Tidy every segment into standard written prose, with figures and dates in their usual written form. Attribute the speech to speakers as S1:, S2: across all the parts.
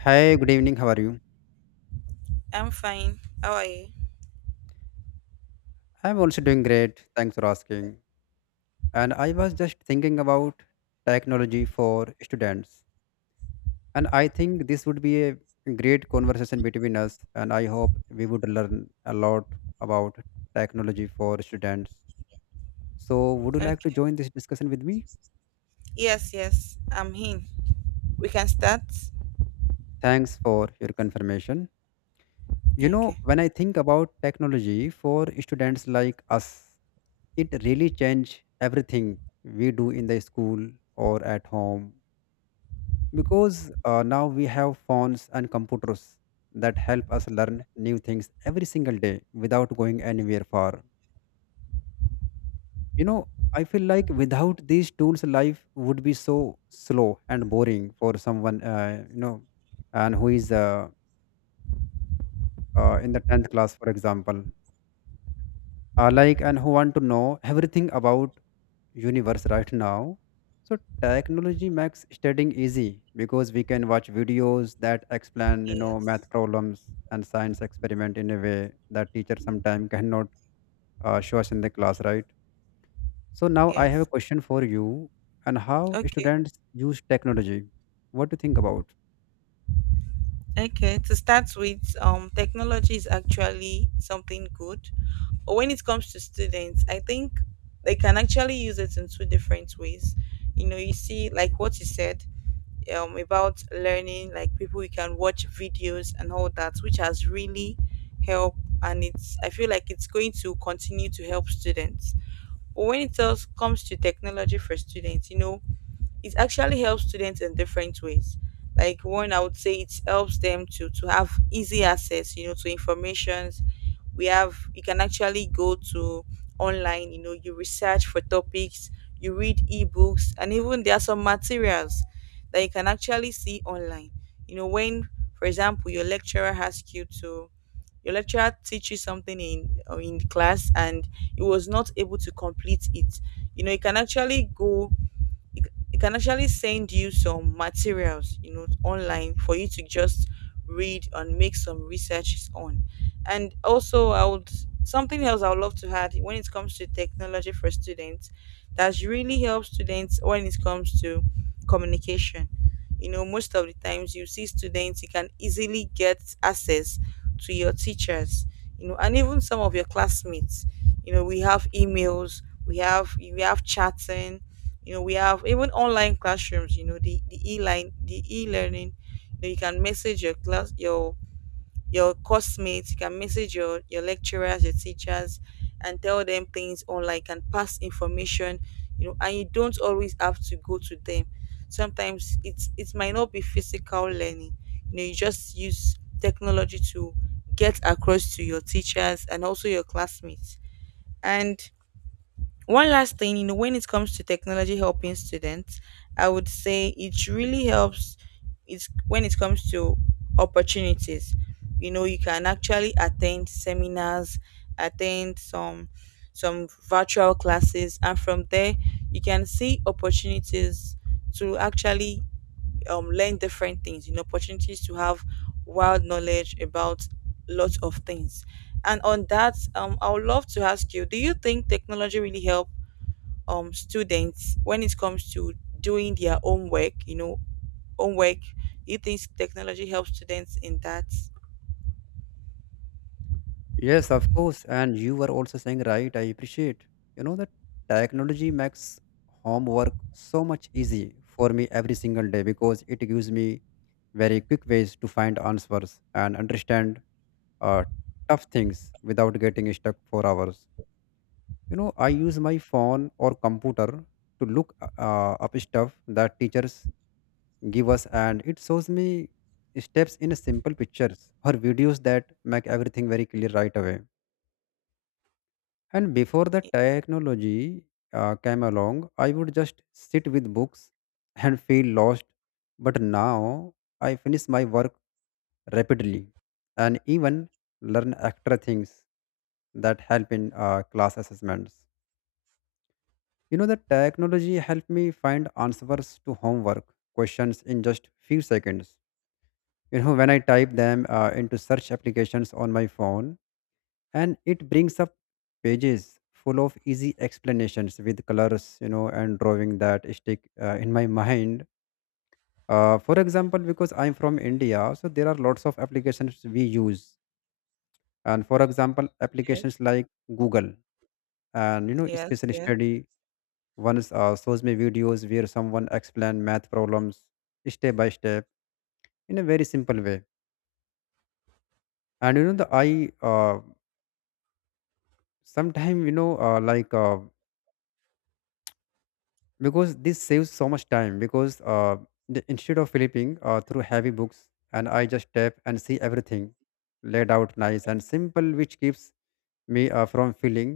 S1: Hi, good evening. How are you?
S2: I'm fine. How are you?
S1: I'm also doing great. Thanks for asking. And I was just thinking about technology for students. And I think this would be a great conversation between us. And I hope we would learn a lot about technology for students. So, would you like to
S2: Okay.
S1: join this discussion with me?
S2: Yes, yes, I'm in. We can start.
S1: Thanks for your confirmation. You know,
S2: Okay.
S1: when I think about technology for students like us, it really changed everything we do in the school or at home because now we have phones and computers that help us learn new things every single day without going anywhere far you know I feel like without these tools life would be so slow and boring for someone, and who is, in the 10th class, for example, like, and who want to know everything about universe right now. So technology makes studying easy because we can watch videos that explain, math
S2: Yes.
S1: problems and science experiment in a way that teacher sometimes cannot show us in the class, right? So now I have a
S2: Yes.
S1: question for you, and how
S2: Okay.
S1: students use technology, what do you think about?
S2: Okay, to start with, technology is actually something good. But when it comes to students, I think they can actually use it in two different ways. You know, you see, like what you said, about learning, like people you can watch videos and all that, which has really helped, and it's. I feel like it's going to continue to help students. But when it else comes to technology for students, you know, it actually helps students in different ways. Like one, I would say it helps them to have easy access, you know, to informations. We have You can actually go to online, you know, you research for topics, you read ebooks, and even there are some materials that you can actually see online. You know, when, for example, your lecturer asks you to your lecturer teaches something in class and he was not able to complete it, you know, you can actually it, it can actually send you some materials, you know, online for you to just read and make some researches on. And also, I would something else I would love to add when it comes to technology for students, that really helps students when it comes to communication. You know, most of the times you see students, you can easily get access to your teachers, you know, and even some of your classmates. You know, we have emails, we have chatting, you know, we have even online classrooms, you know, the e-learning. You know, you can message your your classmates, you can message your lecturers, your teachers, and tell them things online. You can pass information, you know, and you don't always have to go to them. Sometimes it's it might not be physical learning, you know, you just use technology to get across to your teachers and also your classmates. And one last thing, you know, when it comes to technology helping students, I would say it really helps, it's when it comes to opportunities. You know, you can actually attend seminars, attend some virtual classes, and from there you can see opportunities to actually learn different things, you know, opportunities to have wild knowledge about lots of things. And on that, I would love to ask you, do you think technology really help students when it comes to doing their own work, you know, homework? Do you think technology helps students in that?
S1: Yes, of course. And you were also saying, right, I appreciate. You know, that technology makes homework so much easy for me every single day because it gives me very quick ways to find answers and understand uh, tough things without getting stuck for hours. You know, I use my phone or computer to look up stuff that teachers give us, and it shows me steps in simple pictures or videos that make everything very clear right away. And before the technology came along, I would just sit with books and feel lost. But now I finish my work rapidly and even learn extra things that help in class assessments. You know, the technology helped me find answers to homework questions in just few seconds. You know, when I type them into search applications on my phone, and it brings up pages full of easy explanations with colors, and drawing that stick in my mind. Uh, for example, because I'm from India, so there are lots of applications we use. And for example,
S2: Yes,
S1: applications like Google, and you know
S2: yes,
S1: special
S2: yes.
S1: study ones shows me videos where someone explain math problems step by step in a very simple way. And you know the I sometime you know like because this saves so much time because instead of flipping through heavy books, and I just tap and see everything laid out nice and simple, which keeps me from feeling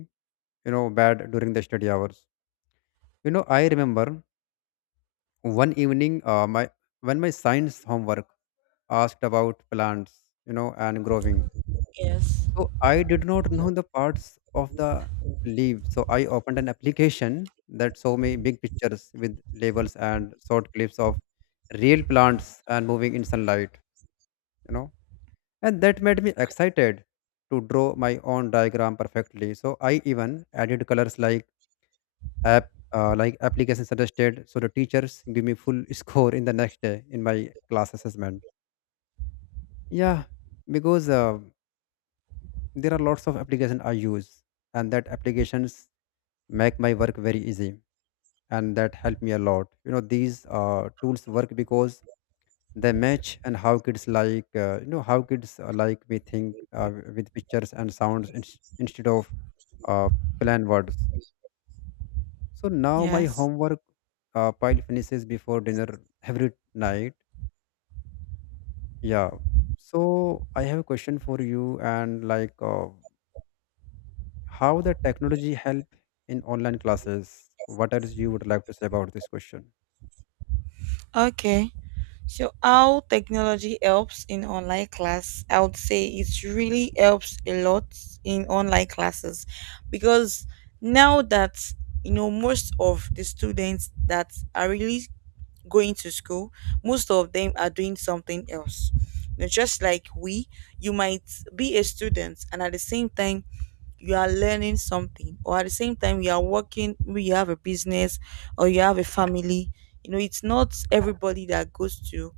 S1: bad during the study hours. You know, I remember one evening, my when my science homework asked about plants, and growing.
S2: Yes.
S1: So I did not know the parts of the leaf. So I opened an application that showed me big pictures with labels and short clips of real plants and moving in sunlight, you know. And that made me excited to draw my own diagram perfectly. So I even added colors app like application suggested. So the teachers give me full score in the next day in my class assessment. Yeah, because there are lots of applications I use, and that applications make my work very easy, and that help me a lot. You know, these tools work because they match and how kids like, how kids, like, we think with pictures and sounds instead of uh, plain words. So now my
S2: Yes.
S1: homework pile finishes before dinner every night. Yeah. So I have a question for you, and, like, how the technology help in online classes? What else you would like to say about this question?
S2: Okay. So how technology helps in online class, I would say it really helps a lot in online classes, because now that, you know, most of the students that are really going to school, most of them are doing something else. You know, just like we, you might be a student and at the same time you are learning something, or at the same time you are working. Maybe you have a business or you have a family. You know, it's not everybody that goes to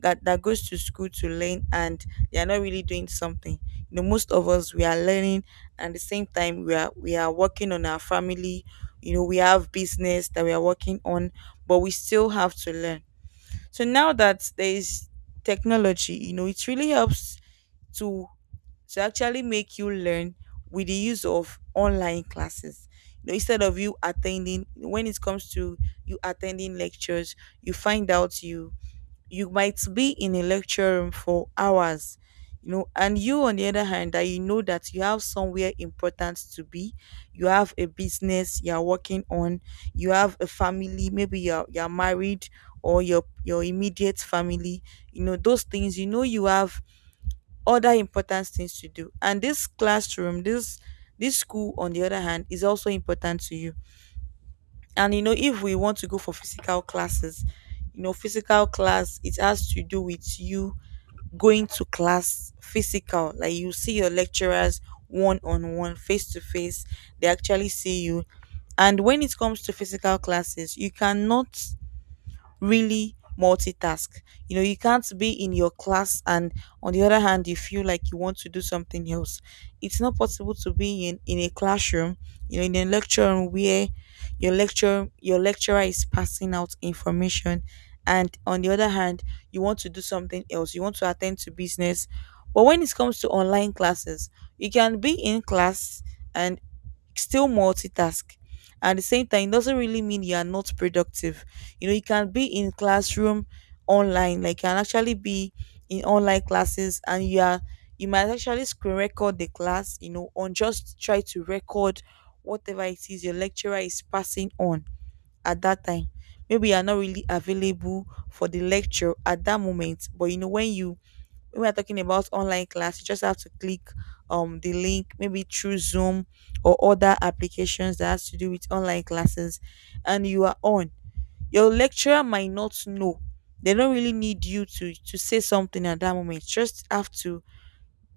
S2: that goes to school to learn and they are not really doing something. You know, most of us we are learning and at the same time we are working on our family, you know, we have business that we are working on, but we still have to learn. So now that there is technology, you know, it really helps to to actually make you learn with the use of online classes. You know, instead of you attending, when it comes to you attending lectures, you find out you you might be in a lecture room for hours, you know, and you on the other hand, that you know that you have somewhere important to be, you have a business you're working on, you have a family, maybe you're married, or your immediate family, you know, those things, you know, you have other important things to do, and this classroom, this school on the other hand is also important to you. And you know, if we want to go for physical classes, you know, physical class, it has to do with you going to class physical, like you see your lecturers one on one, face to face, they actually see you. And when it comes to physical classes, you cannot really multitask. You know, you can't be in your class and on the other hand you feel like you want to do something else. It's not possible to be in a classroom, you know, in a lecture room where your lecturer is passing out information, and on the other hand you want to do something else. You want to attend to business. But when it comes to online classes, you can be in class and still multitask. At the same time, it doesn't really mean you are not productive. You know, you can be in classroom online, like you can actually be in online classes and you are you might actually screen record the class, you know, on just try to record whatever it is your lecturer is passing on at that time. Maybe you are not really available for the lecture at that moment, but you know, when you when we're talking about online class, you just have to click the link, maybe through Zoom or other applications that has to do with online classes, and you are on. Your lecturer might not know. They don't really need you to say something at that moment. Just have to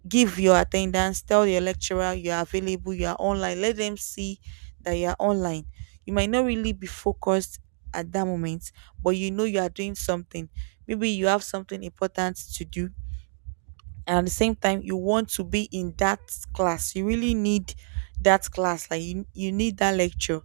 S2: give your attendance, tell your lecturer you are available, you are online. Let them see that you are online. You might not really be focused at that moment, but you know you are doing something. Maybe you have something important to do and at the same time you want to be in that class, you really need that class. Like you need that lecture,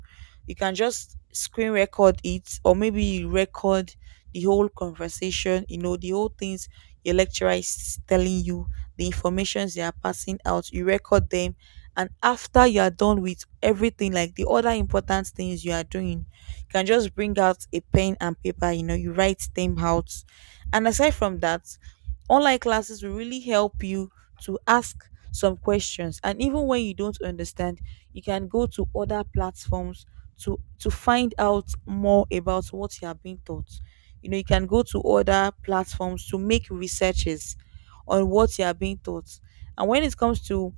S2: you can just screen record it, or maybe you record the whole conversation, you know, the whole things your lecturer is telling you, the informations they are passing out, you record them. And after you are done with everything, like the other important things you are doing, you can just bring out a pen and paper, you know, you write them out. And aside from that, online classes will really help you to ask some questions. And even when you don't understand, you can go to other platforms to find out more about what you are being taught. You know, you can go to other platforms to make researches on what you are being taught. And when it comes to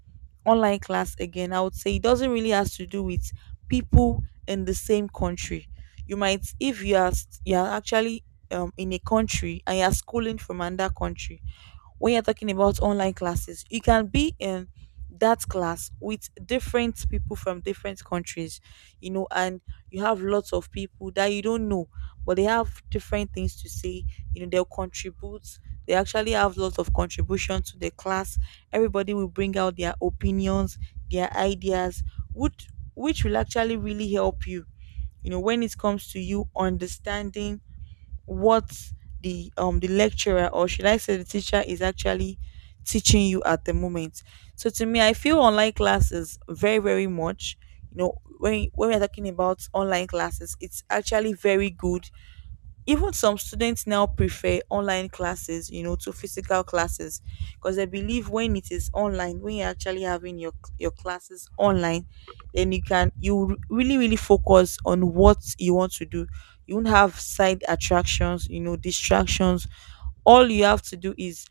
S2: online class again, I would say it doesn't really has to do with people in the same country. You might, if you are, you are actually in a country and you're schooling from another country, when you're talking about online classes, you can be in that class with different people from different countries, you know. And you have lots of people that you don't know, but they have different things to say. You know, they'll contribute. They actually have lots of contribution to the class. Everybody will bring out their opinions, their ideas, which which will actually really help you. You know, when it comes to you understanding what the lecturer, or should I say the teacher, is actually teaching you at the moment. So to me, I feel online classes very very much. You know, when we're talking about online classes, it's actually very good. Even some students now prefer online classes, you know, to physical classes, because they believe when it is online, when you're actually having your classes online, then you can you really really focus on what you want to do. You won't have side attractions, you know, distractions. All you have to do is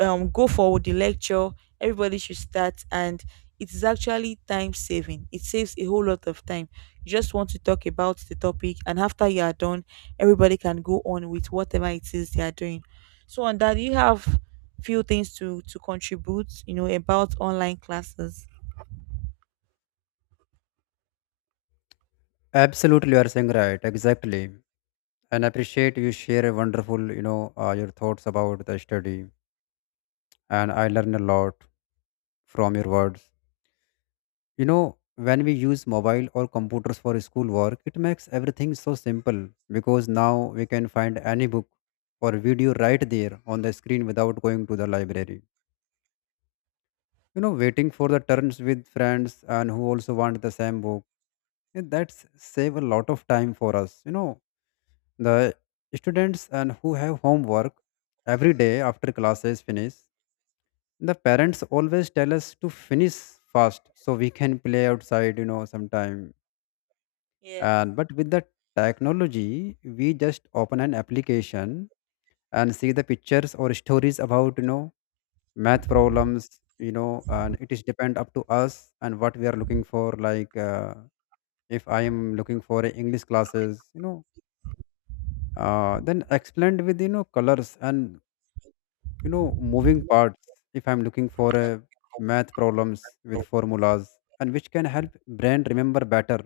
S2: go for the lecture, everybody should start, and it is actually time saving, it saves a whole lot of time. You just want to talk about the topic, and after you are done, everybody can go on with whatever it is they are doing. So on that you have few things to contribute, you know, about online classes.
S1: Absolutely, you are saying right, exactly. And I appreciate you share a wonderful, your thoughts about the study, and I learn a lot from your words. You know, when we use mobile or computers for school work, it makes everything so simple because now we can find any book or video right there on the screen without going to the library, waiting for the turns with friends and who also want the same book. Yeah, that's save a lot of time for us, the students and who have homework every day after classes finish. The parents always tell us to finish fast so we can play outside, sometime.
S2: Yes.
S1: And but with the technology we just open an application and see the pictures or stories about, math problems. You know, and it is depend up to us and what we are looking for, like, if I am looking for a english classes, then explained with, colors and, moving parts. If I'm looking for a math problems with formulas and which can help brain remember better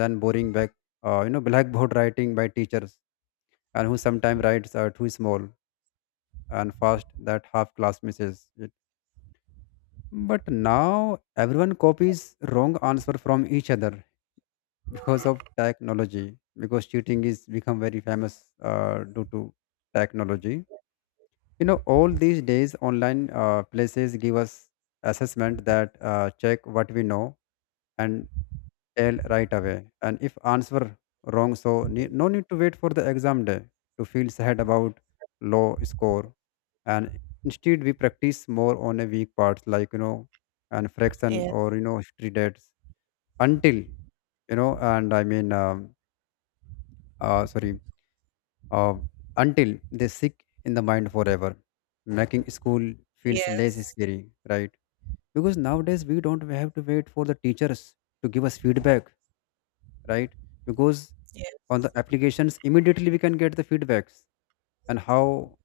S1: than boring back, blackboard writing by teachers, and who sometimes writes are too small and fast that half class misses it. But now everyone copies wrong answer from each other because of technology, because cheating is become very famous due to technology. You know, all these days online places give us assessment that check what we know and tell right away, and if answer wrong, so no need to wait for the exam day to feel sad about low score. And instead we practice more on a weak parts, like, and fraction,
S2: Yes,
S1: or, you know, history dates until you know and I mean sorry, uh, until they stick in the mind forever, making school feels less
S2: yes,
S1: scary, right? Because nowadays we don't have to wait for the teachers to give us feedback, right? Because on
S2: yes,
S1: the applications immediately we can get the feedbacks and how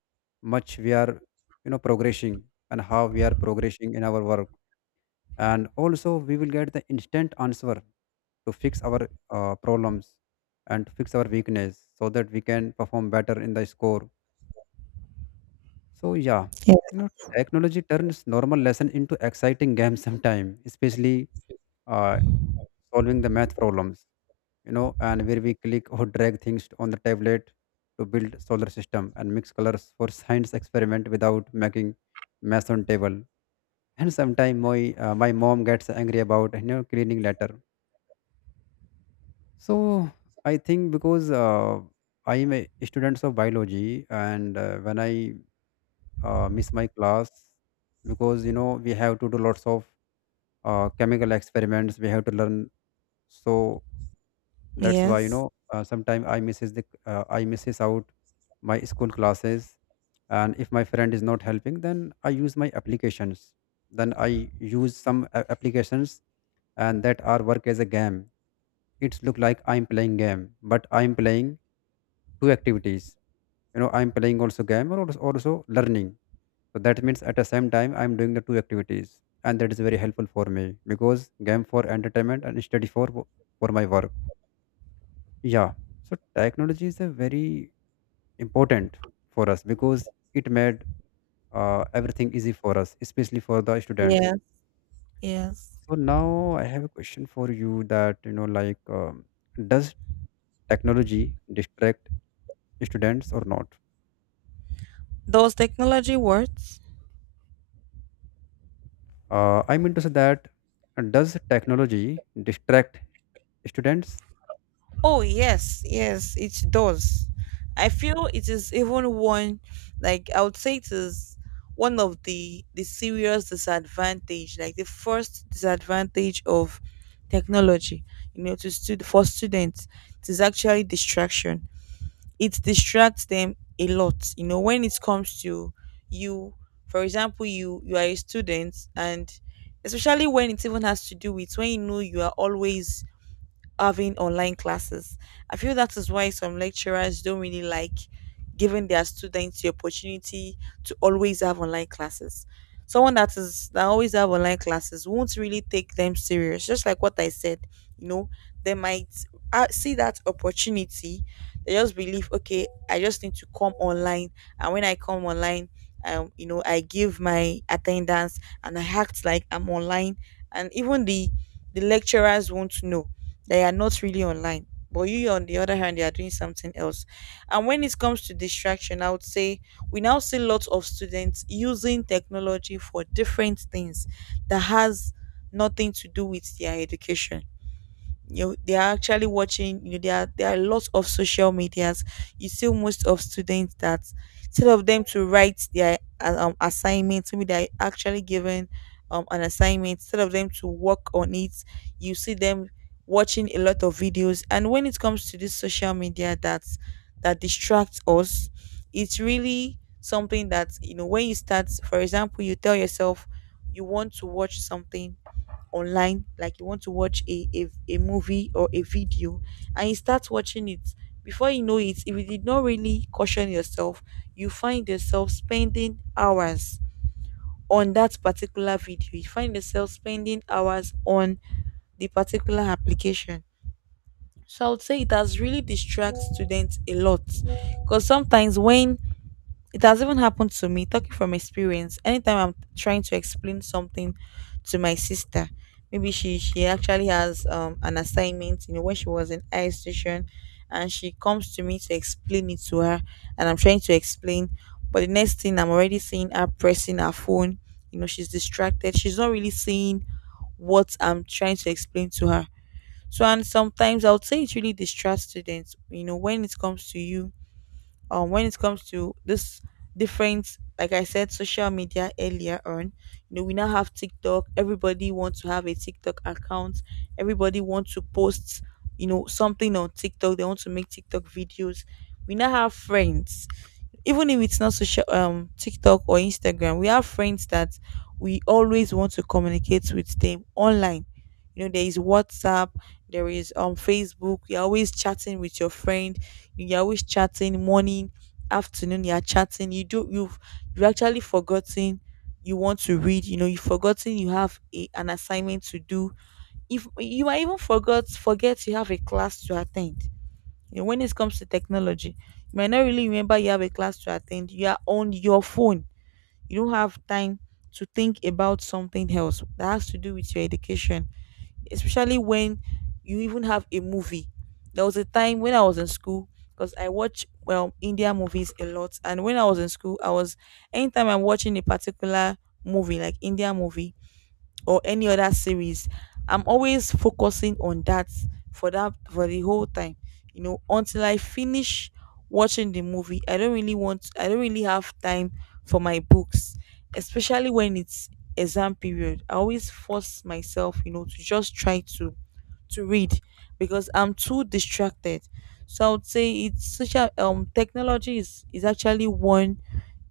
S1: much we are, you know, progressing, and how we are progressing in our work. And also we will get the instant answer to fix our problems and to fix our weakness so that we can perform better in the score. So yeah, you know, technology turns normal lesson into exciting game sometime, especially uh, solving the math problems, you know, and where we click or drag things on the tablet to build solar system and mix colors for science experiment without making mess on table. And sometime my mom gets angry about, you know, cleaning later. So I think because I am a student of biology, and when I miss my class, because you know we have to do lots of chemical experiments, we have to learn. So that's why, you
S2: yes,
S1: know, sometimes I misses out my school classes, and if my friend is not helping, then I use my applications. Then I use some applications, and that are work as a game. It's look like I'm playing game, but I'm playing two activities. You know, I'm playing also game, or also learning. So that means at the same time I'm doing the two activities, and that is very helpful for me because game for entertainment and study for for my work. Yeah. So technology is a very important for us because it made everything easy for us, especially for the students.
S2: yes, yes.
S1: So now I have a question for you that, you know, like, does technology distract students or not?
S2: Does technology work?
S1: I mean to say that, does technology distract students?
S2: Oh, yes, yes, it does. I feel it is even one, like I would say it is one of the serious disadvantage, like the first disadvantage of technology, you know, to students. It is actually distraction. It distracts them a lot. You know, when it comes to you, for example, you are a student, and especially when it even has to do with when you know you are always having online classes. I feel that is why some lecturers don't really like giving their students the opportunity to always have online classes. Someone that is that always have online classes won't really take them serious. Just like what I said, you know, they might see that opportunity. They just believe, okay, I just need to come online, and when I come online, I give my attendance and I act like I'm online, and even the lecturers won't know they are not really online. But you, on the other hand, they are doing something else. And when it comes to distraction, I would say we now see lots of students using technology for different things that has nothing to do with their education. They are actually watching, there are lots of social medias. You see most of students that instead of them to write their assignments, maybe they're actually given an assignment. Instead of them to work on it, you see them watching a lot of videos. And when it comes to this social media, that distracts us, it's really something that, when you start, for example, you tell yourself you want to watch something online, like you want to watch a movie or a video, and you start watching it, before you know it, if you did not really caution yourself, you find yourself spending hours on that particular video. You find yourself spending hours on the particular application. So I would say it has really distract students a lot, because sometimes when it has even happened to me, talking from experience. Anytime I'm trying to explain something to my sister, maybe she actually has an assignment, when she was in high station, and she comes to me to explain it to her, and I'm trying to explain, but the next thing I'm already seeing her pressing her phone. You know, she's distracted. She's not really seeing what I'm trying to explain to her. So, and sometimes I would say it really distracts students. When it comes to you, when it comes to this different, like I said, social media earlier on, you know we now have TikTok. Everybody wants to have a TikTok account. Everybody wants to post, something on TikTok. They want to make TikTok videos. We now have friends, even if it's not social TikTok or Instagram, we have friends that we always want to communicate with them online. You know, there is WhatsApp, there is Facebook. You're always chatting with your friend. You're always chatting morning, afternoon, you're chatting, you've you actually forgotten you want to read. You've forgotten you have an assignment to do. If you might even forgot forget you have a class to attend. When it comes to technology, you might not really remember you have a class to attend. You are on your phone. You don't have time to think about something else that has to do with your education, especially when you even have a movie. There was a time when I was in school, because I watch well India movies a lot, and when I was in school, I was anytime I'm watching a particular movie, like India movie, or any other series, I'm always focusing on that, for the whole time, until I finish watching the movie. I don't really have time for my books, especially when it's exam period. I always force myself, to just try to read, because I'm too distracted. So I would say it's social technology is actually one.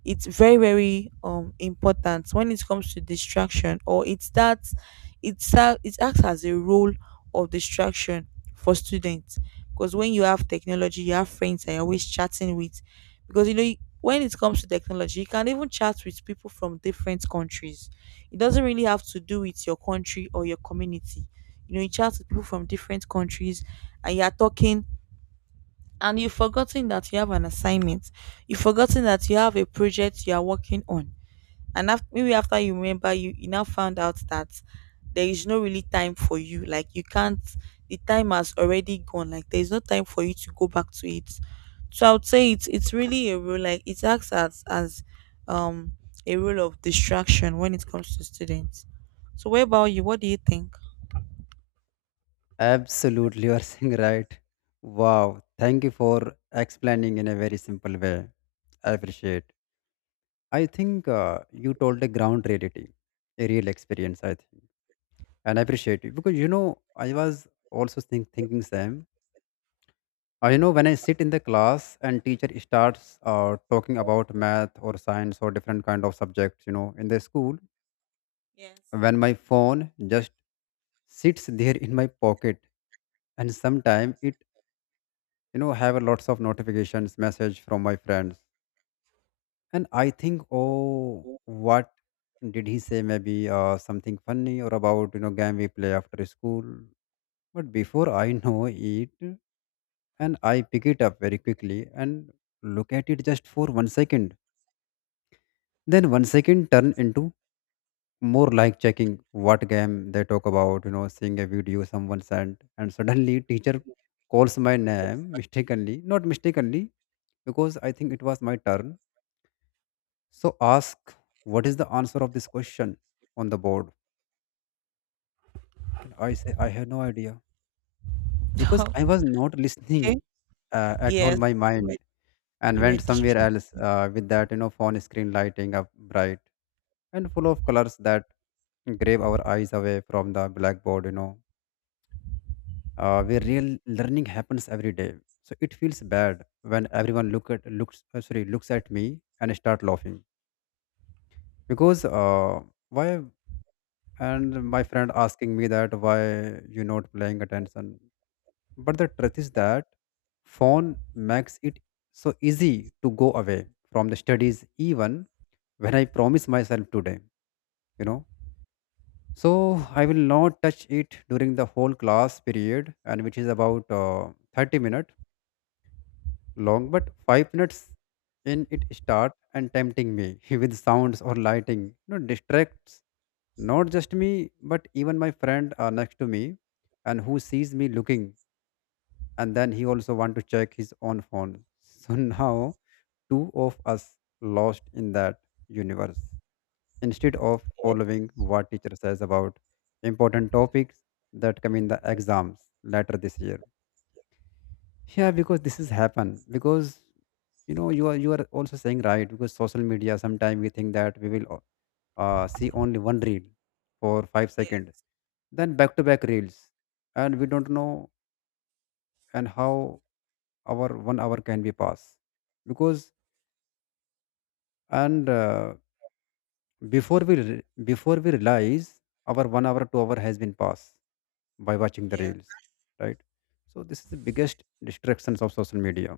S2: It's very very important when it comes to distraction. Or it's that It's it acts as a role of distraction for students, because when you have technology you have friends that you're always chatting with, because you know when it comes to technology you can even chat with people from different countries. It doesn't really have to do with your country or your community. You know, you chat with people from different countries, and you're talking, and you've forgotten that you have an assignment. You've forgotten that you have a project you are working on. And after, maybe after you remember, you now found out that there is no really time for you, like you can't, the time has already gone, like there's no time for you to go back to it. So I would say it's really a role, like it acts as um a role of distraction when it comes to students. So what about you, what do you think?
S1: Absolutely, you are saying right. Wow, thank you for explaining in a very simple way. I appreciate. I think you told a ground reality, a real experience. I think, and I appreciate it because you know I was also thinking same. You know when I sit in the class and teacher starts talking about math or science or different kind of subjects, you know, in the school,
S2: Yes.
S1: when my phone just sits there in my pocket, and sometimes it, you know, have a lots of notifications message from my friends, and I think, oh, what did he say? Maybe something funny or, about you know, game we play after school. But before I know it, and I pick it up very quickly and look at it just for one second. Then one second turn into more like checking what game they talk about, you know, seeing a video someone sent. And suddenly teacher calls my name mistakenly, not mistakenly, because I think it was my turn, so ask what is the answer of this question on the board, and I say I have no idea, because I was not listening
S2: Okay,
S1: at all.
S2: yes,
S1: My
S2: you were,
S1: mind and
S2: you were
S1: went somewhere
S2: distracted,
S1: else with that, you know, phone screen lighting up bright and full of colors that grab our eyes away from the blackboard, you know, where real learning happens every day. So it feels bad when everyone looks, sorry, looks at me and start laughing because, why? And my friend asking me that why you not paying attention. But the truth is that phone makes it so easy to go away from the studies, even when I promise myself today. You know. So I will not touch it during the whole class period, and which is about 30 minutes long, but five minutes in it start and tempting me with sounds or lighting. You know, distracts not just me, but even my friend next to me, and who sees me looking, and then he also want to check his own phone. So now two of us lost in that universe, instead of
S2: yeah,
S1: following what teacher says about important topics that come in the exams later this year. Yeah, because this has happened. Because, you know, you are also saying right, because social media, sometimes we think that we will, see only one reel for five
S2: yeah,
S1: seconds, then back to back reels, and we don't know and how our one hour can be passed, because and before before we realize, our one hour, two-hour has been passed by watching the
S2: yeah.
S1: reels, right? So this is the biggest distractions of social media,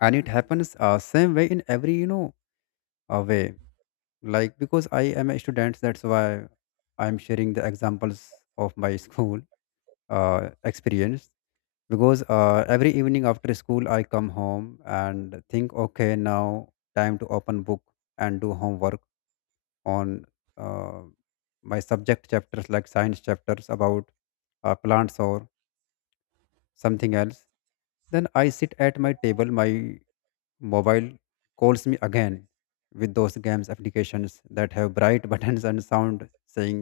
S1: and it happens same way in every, you know, away. Like, because I am a student, that's why I'm sharing the examples of my school experience. Because every evening after school I come home and think, okay, now time to open book and do homework on uh, my subject chapters, like science chapters about plants or something else. Then I sit at my table, my mobile calls me again with those games applications that have bright buttons and sound saying,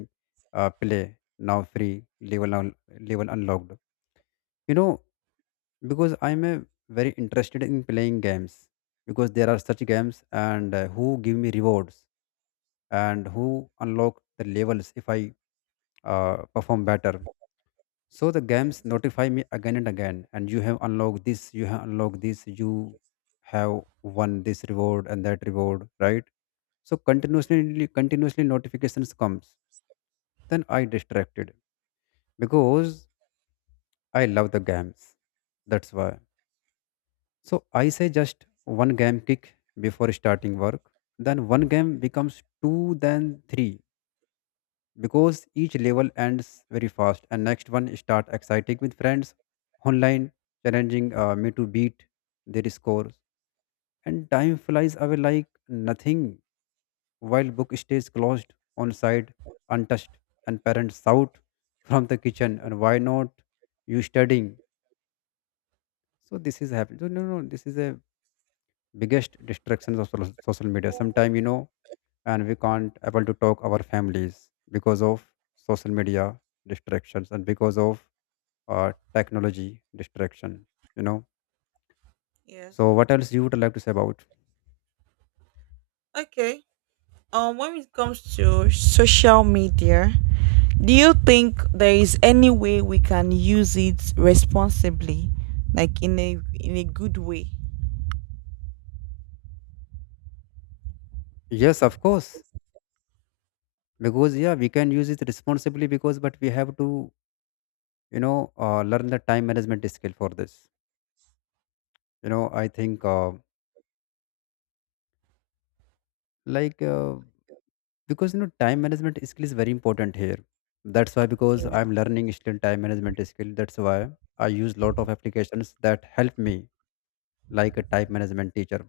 S1: play now, free level level unlocked. You know, because I'm a very interested in playing games, because there are such games and, who give me rewards and who unlock the levels if I perform better. So the games
S2: Yes,
S1: notify me again and again, and you have unlocked this, you have unlocked this, you have won this reward and that reward, right? So
S2: yes,
S1: continuously, continuously notifications comes. Then I distracted because I love the games. That's why. So I say just one game kick before starting work. Then one game becomes two, then three, because each level ends very fast and next one start exciting with friends online challenging me to beat their scores, and time flies away like nothing while book stays closed on side, untouched, and parents shout from the kitchen, and why not you studying. So this is happening. So no, no, this is the biggest distractions of social media sometime, you know. And we can't able to talk our families because of social media distractions and because of technology distraction, you know.
S2: yes.
S1: So what else you would like to say about?
S2: Okay. When it comes to social media, do you think there is any way we can use it responsibly, like in a good way?
S1: Yes, of course, because, yeah, we can use it responsibly, because, but we have to, you know, learn the time management skill for this. You know, I think, like uh, because, you know, time management skill is very important here. That's why. Because
S2: Yes.
S1: I'm learning still time management skill, that's why I use lot of applications that help me like a time management teacher.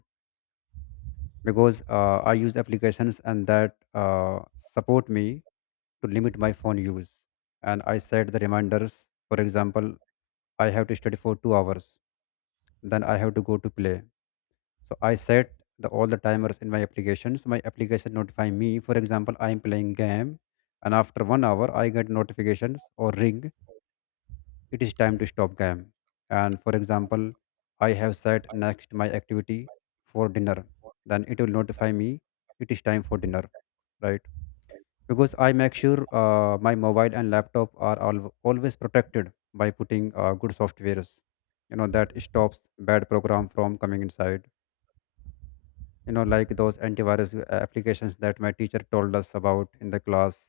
S1: Because I use applications and that support me to limit my phone use. And I set the reminders. For example, I have to study for 2 hours, then I have to go to play. So I set the all the timers in my applications. My application notify me. For example, I am playing game, and after 1 hour, I get notifications or ring, it is time to stop game. And for example, I have sat next my activity for dinner, then it will notify me, it is time for dinner, right? Because I make sure my mobile and laptop are always protected by putting good softwares, you know, that stops bad program from coming inside, you know, like those antivirus applications that my teacher told us about in the class.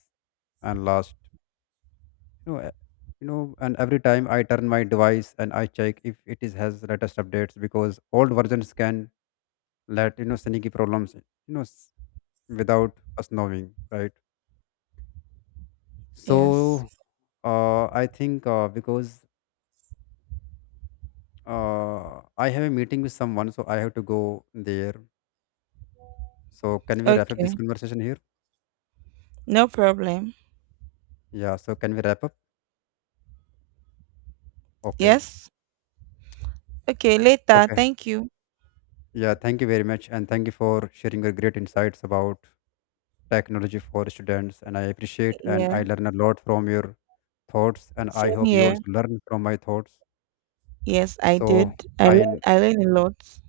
S1: And last, you know, and every time I turn my device, and I check if it is has latest updates, because old versions can let, you know, sneaky problems, know s- without us knowing, right?
S2: Yes.
S1: So, I think, because I have a meeting with someone, so I have to go there. So can we wrap up this
S2: Okay,
S1: conversation here?
S2: no problem.
S1: Yeah, so can we wrap up? Okay.
S2: Yes. Okay. Later.
S1: Okay,
S2: Thank you.
S1: yeah, thank you very much, and thank you for sharing your great insights about technology for students. And I appreciate, and I
S2: Yeah.
S1: learn a lot from your thoughts, and I
S2: Same
S1: hope you
S2: here.
S1: also learn from my thoughts.
S2: Yes, I
S1: So
S2: did. I learned.
S1: i
S2: I learned a lot.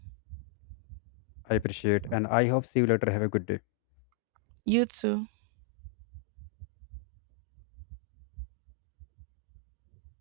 S1: I appreciate, and I hope see you later, have a good day.
S2: You too.